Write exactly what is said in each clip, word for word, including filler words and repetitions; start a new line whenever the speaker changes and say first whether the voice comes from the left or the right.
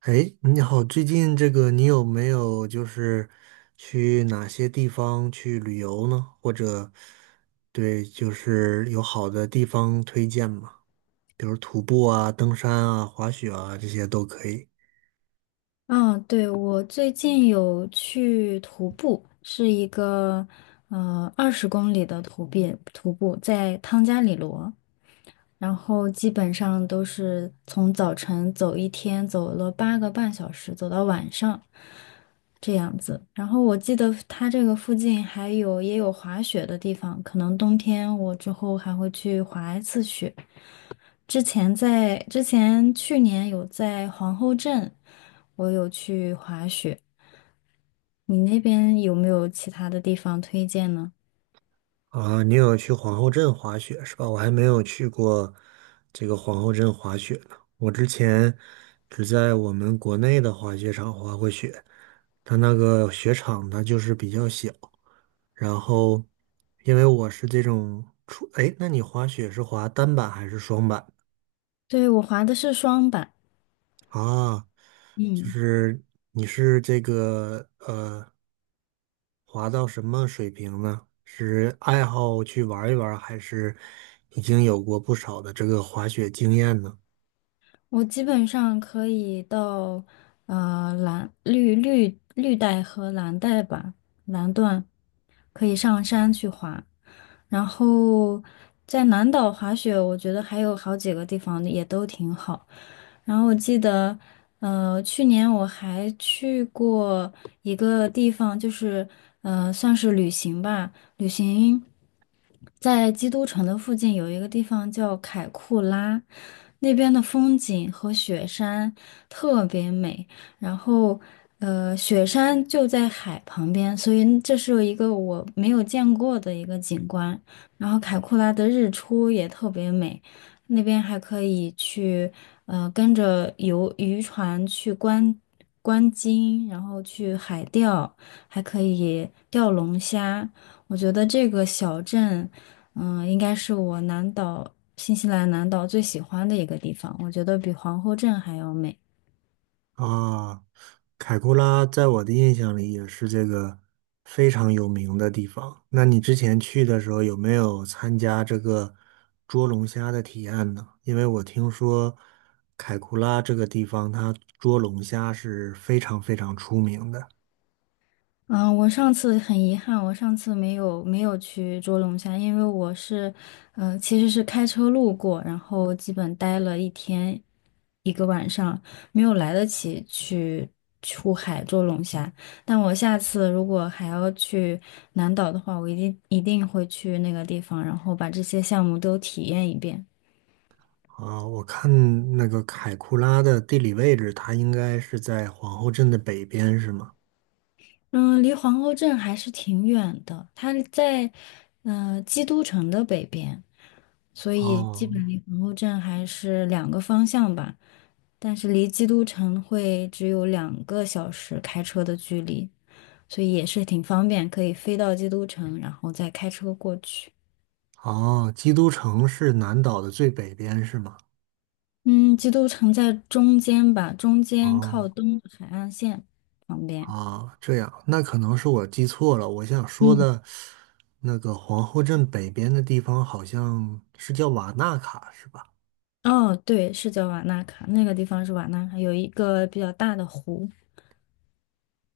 right: 哎，你好，最近这个你有没有就是去哪些地方去旅游呢？或者对，就是有好的地方推荐吗？比如徒步啊、登山啊、滑雪啊，这些都可以。
left: 嗯，对，我最近有去徒步，是一个呃二十公里的徒步，徒步在汤加里罗，然后基本上都是从早晨走一天，走了八个半小时，走到晚上。这样子。然后我记得它这个附近还有也有滑雪的地方，可能冬天我之后还会去滑一次雪。之前在之前去年有在皇后镇，我有去滑雪。你那边有没有其他的地方推荐呢？
right: 啊，你有去皇后镇滑雪是吧？我还没有去过这个皇后镇滑雪呢。我之前只在我们国内的滑雪场滑过雪，它那个雪场它就是比较小。然后，因为我是这种初，哎，那你滑雪是滑单板还是双板
left: 对，我滑的是双板，
right: 啊？就
left: 嗯。
right: 是你是这个呃滑到什么水平呢？是爱好去玩一玩，还是已经有过不少的这个滑雪经验呢？
left: 我基本上可以到呃蓝绿绿绿带和蓝带吧，蓝段可以上山去滑，然后在南岛滑雪，我觉得还有好几个地方也都挺好。然后我记得，呃，去年我还去过一个地方，就是呃，算是旅行吧。旅行在基督城的附近有一个地方叫凯库拉，那边的风景和雪山特别美。然后，呃，雪山就在海旁边，所以这是一个我没有见过的一个景观。然后，凯库拉的日出也特别美，那边还可以去，呃，跟着游渔船去观观鲸，然后去海钓，还可以钓龙虾。我觉得这个小镇，嗯，应该是我南岛，新西兰南岛最喜欢的一个地方。我觉得比皇后镇还要美。
right: 啊，凯库拉在我的印象里也是这个非常有名的地方。那你之前去的时候有没有参加这个捉龙虾的体验呢？因为我听说凯库拉这个地方，它捉龙虾是非常非常出名的。
left: 嗯，我上次很遗憾，我上次没有没有去捉龙虾，因为我是，嗯，其实是开车路过，然后基本待了一天，一个晚上，没有来得及去出海捉龙虾。但我下次如果还要去南岛的话，我一定一定会去那个地方，然后把这些项目都体验一遍。
right: 啊，我看那个凯库拉的地理位置，它应该是在皇后镇的北边，是吗？
left: 嗯，离皇后镇还是挺远的，它在嗯基督城的北边，所以基
right: 哦，
left: 本离皇后镇还是两个方向吧，但是离基督城会只有两个小时开车的距离，所以也是挺方便，可以飞到基督城，然后再开车过去。
right: 哦，基督城是南岛的最北边，是吗？
left: 嗯，基督城在中间吧，中间
right: 哦，
left: 靠东的海岸线旁边。
right: 啊，这样，那可能是我记错了。我想说
left: 嗯，
right: 的那个皇后镇北边的地方，好像是叫瓦纳卡，是吧？
left: 哦，对，是叫瓦纳卡，那个地方是瓦纳卡，有一个比较大的湖。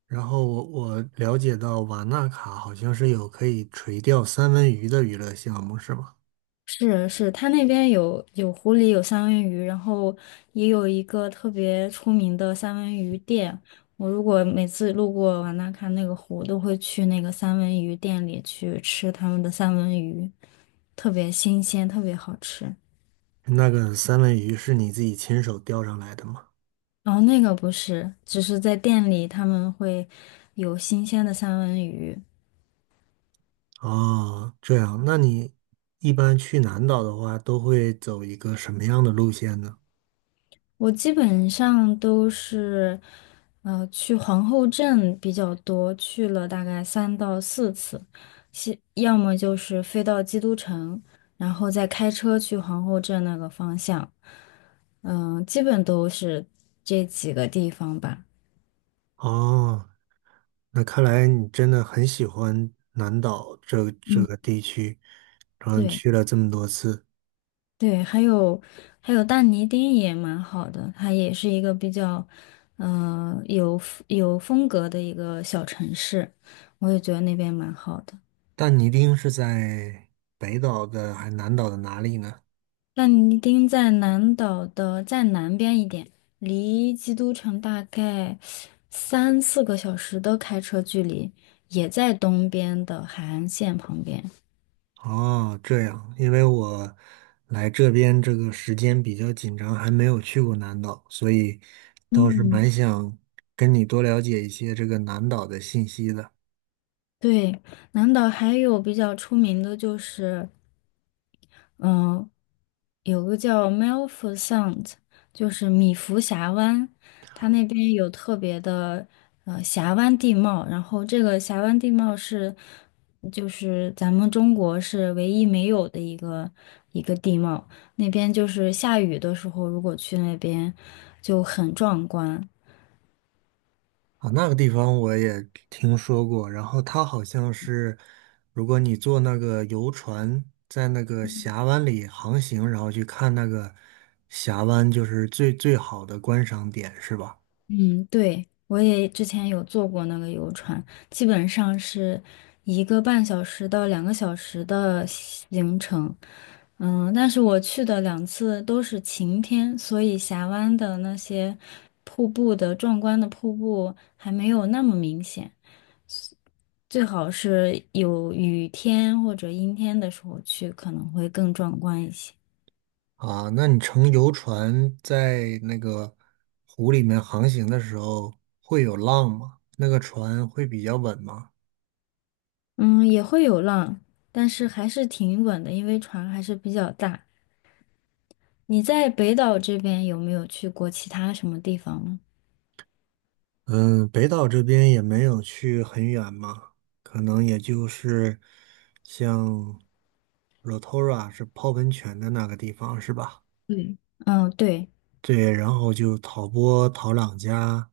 right: 然后我我了解到瓦纳卡好像是有可以垂钓三文鱼的娱乐项目，是吗？
left: 是是，他那边有有湖里有三文鱼，然后也有一个特别出名的三文鱼店。我如果每次路过瓦纳看那个湖，都会去那个三文鱼店里去吃他们的三文鱼，特别新鲜，特别好吃。
right: 那个三文鱼是你自己亲手钓上来的吗？
left: 然后那个不是，只是在店里他们会有新鲜的三文鱼，
right: 哦，这样，那你一般去南岛的话，都会走一个什么样的路线呢？
left: 我基本上都是，呃，去皇后镇比较多，去了大概三到四次，西要么就是飞到基督城，然后再开车去皇后镇那个方向，嗯、基本都是这几个地方吧。
right: 哦，那看来你真的很喜欢南岛这这
left: 嗯，
right: 个地区，然后你
left: 对
right: 去了这么多次，
left: 对，还有还有但尼丁也蛮好的，它也是一个比较，呃，有有风格的一个小城市，我也觉得那边蛮好的。
right: 但你一定是在北岛的还南岛的哪里呢？
left: 那尼丁在南岛的再南边一点，离基督城大概三四个小时的开车距离，也在东边的海岸线旁边。
right: 哦，这样，因为我来这边这个时间比较紧张，还没有去过南岛，所以倒是
left: 嗯
right: 蛮想跟你多了解一些这个南岛的信息的。
left: 对，南岛还有比较出名的就是嗯，有个叫 Milford Sound，就是米福峡湾，它那边有特别的呃峡湾地貌，然后这个峡湾地貌是就是咱们中国是唯一没有的一个一个地貌，那边就是下雨的时候，如果去那边就很壮观。
right: 啊，那个地方我也听说过，然后它好像是，如果你坐那个游船在那个峡湾里航行，然后去看那个峡湾，就是最最好的观赏点，是吧？
left: 嗯，对，我也之前有坐过那个游船，基本上是一个半小时到两个小时的行程。嗯，但是我去的两次都是晴天，所以峡湾的那些瀑布的壮观的瀑布还没有那么明显。最好是有雨天或者阴天的时候去，可能会更壮观一些。
right: 啊，那你乘游船在那个湖里面航行的时候，会有浪吗？那个船会比较稳吗？
left: 嗯，也会有浪，但是还是挺稳的，因为船还是比较大。你在北岛这边有没有去过其他什么地方呢？
right: 嗯，北岛这边也没有去很远嘛，可能也就是像 Rotorua 是泡温泉的那个地方是吧？
left: 对，嗯，对
right: 对，然后就陶波、陶朗加，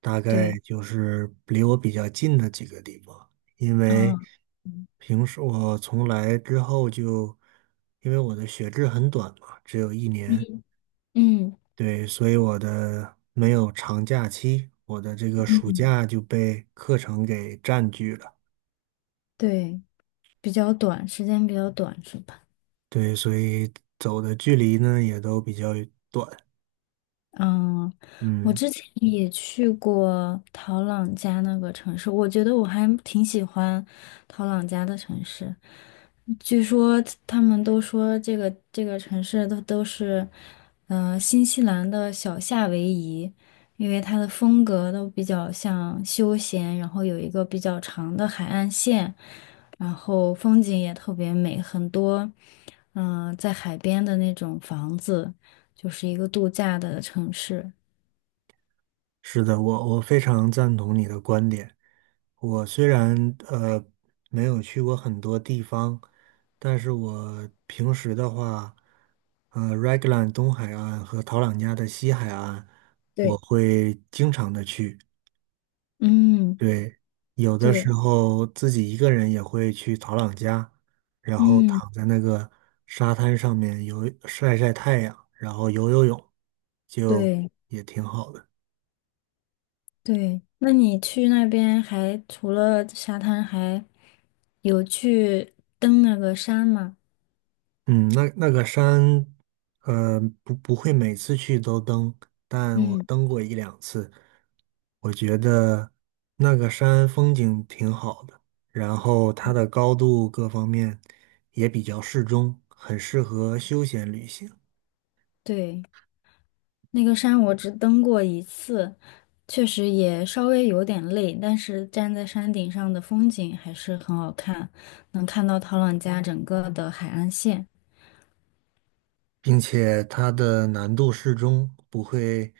right: 大
left: 对，
right: 概就是离我比较近的几个地方，因为
left: 嗯
right: 平时我从来之后就，因为我的学制很短嘛，只有一年，
left: 嗯
right: 对，所以我的没有长假期，我的这个暑
left: 嗯，
right: 假就被课程给占据了。
left: 对，比较短，时间比较短是吧？
right: 对，所以走的距离呢也都比较短。
left: 嗯，我
right: 嗯，
left: 之前也去过陶朗家那个城市，我觉得我还挺喜欢陶朗家的城市。据说他们都说这个这个城市都都是，嗯、新西兰的小夏威夷，因为它的风格都比较像休闲，然后有一个比较长的海岸线，然后风景也特别美，很多，嗯、在海边的那种房子，就是一个度假的城市。
right: 是的，我我非常赞同你的观点。我虽然呃没有去过很多地方，但是我平时的话，呃 r e g l a n 东海岸和陶朗加的西海岸，我
left: 对
right: 会经常的去。
left: 嗯，
right: 对，有的
left: 对，
right: 时候自己一个人也会去曹朗家，然后
left: 嗯，
right: 躺在那个沙滩上面游，晒晒太阳，然后游游泳，就
left: 对。
right: 也挺好的。
left: 对，那你去那边还除了沙滩，还有去登那个山吗？
right: 嗯，那那个山，呃，不不会每次去都登，但我
left: 嗯，
right: 登过一两次，我觉得那个山风景挺好的，然后它的高度各方面也比较适中，很适合休闲旅行。
left: 对，那个山我只登过一次，确实也稍微有点累，但是站在山顶上的风景还是很好看，能看到陶朗家整个的海岸线。
right: 并且它的难度适中，不会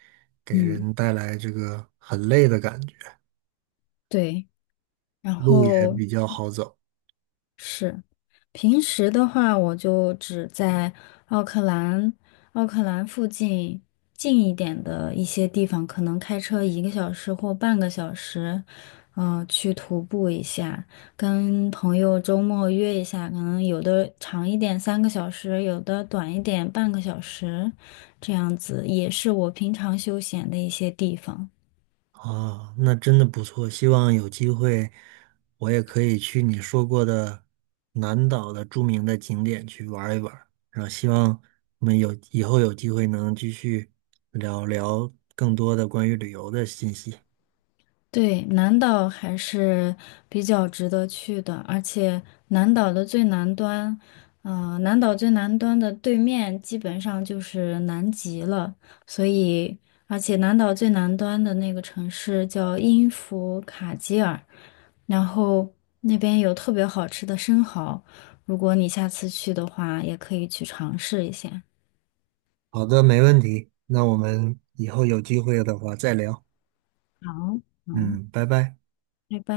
right: 给
left: 嗯，
right: 人带来这个很累的感觉，
left: 对，然
right: 路也
left: 后
right: 比较好走。
left: 是，平时的话，我就只在奥克兰、奥克兰附近近一点的一些地方，可能开车一个小时或半个小时，嗯、去徒步一下，跟朋友周末约一下，可能有的长一点三个小时，有的短一点半个小时，这样子也是我平常休闲的一些地方。
right: 啊，那真的不错。希望有机会我也可以去你说过的南岛的著名的景点去玩一玩儿，然后希望我们有以后有机会能继续聊聊更多的关于旅游的信息。
left: 对，南岛还是比较值得去的，而且南岛的最南端，呃，南岛最南端的对面基本上就是南极了，所以，而且南岛最南端的那个城市叫因弗卡吉尔，然后那边有特别好吃的生蚝，如果你下次去的话，也可以去尝试一下。
right: 好的，没问题。那我们以后有机会的话再聊。
left: 好，好，
right: 嗯，拜拜。
left: 拜拜。